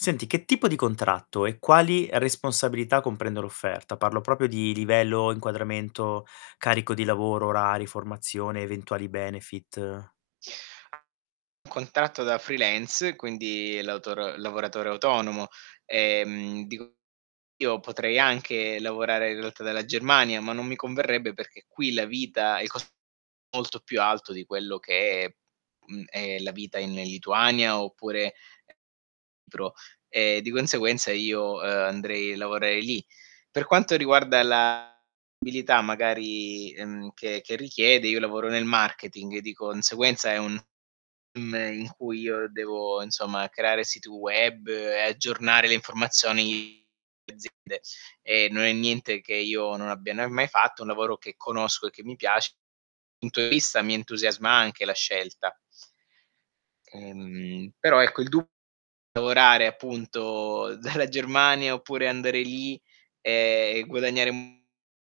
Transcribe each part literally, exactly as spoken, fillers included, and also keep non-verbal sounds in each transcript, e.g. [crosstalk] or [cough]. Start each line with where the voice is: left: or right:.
left: Senti, che tipo di contratto e quali responsabilità, comprende l'offerta? Parlo propio di livello, inquadramento, carico di lavoro, orari, formazione, eventuali benefit.
right: Contratto da freelance, quindi lautor lavoratore autonomo. Ehm, dico, io potrei anche lavorare in realtà dalla Germania, ma non mi converrebbe perché qui la vita il cos molto più alto di quello che mhmm, è la vita in Lituania oppure pro; e di conseguenza io, ehm, andrei lavorei lì. Per quanto riguarda la abilità magari, ehm, che che richiede, io lavoro nel marketing, di conseguenza è un [unintelligible] in cui io devo insomma creare siti web, e aggiornare le informazioni aziende. E non è niente che io non abbia n mai fatto, è un lavoro che conosco e che mi piace, punto di vista mi entusiasma anche la scelta. Mhmm, però ecco il du lavorare appunto dalla Germania oppure andare lì e e guadagnare un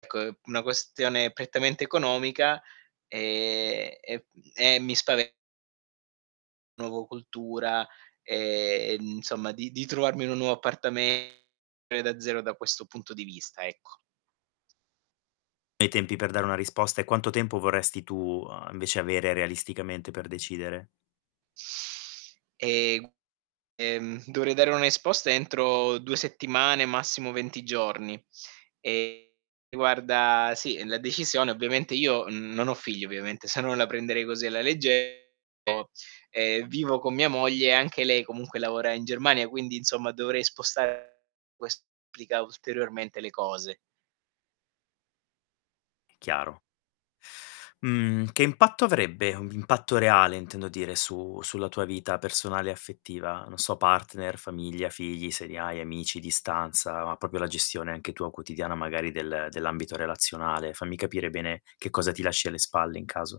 right: co è una questione prettamente economica e e mhmm, e mi spave Nuovo cultura, e, ehm, insomma di di trovarmi in un nuovo appartame e da zero da questo punto di vista, ecco.
left: E i tempi per dare una risposta e quanto tempo vorresti tu, uhm, invece, avere realisticamente per decidere?
right: Ehm, g ehm, dovrei dare un'esposta entro due settimane, massimo venti giorni. E guarda sì, la decisione ovviamente io non ho figli, ovviamente, se no la prenderei così alla legge o ehm, vivo con mia moglie e anche lei comunque lavora in Germania, quindi insomma dovrei spostar ques complica ulteriormente le cose.
left: Chiaro. Mhmm, che impatto avrebbe, un impatto reale intendo dire, su sulla tua vita personale e affettiva? Non so, partner, famiglia, figli se li hai, amici, distanza, ma propio la gestione anche tua quotidiana magari del dell'ambito relazionale. Fammi capire bene che cosa ti lasci alle spalle in caso.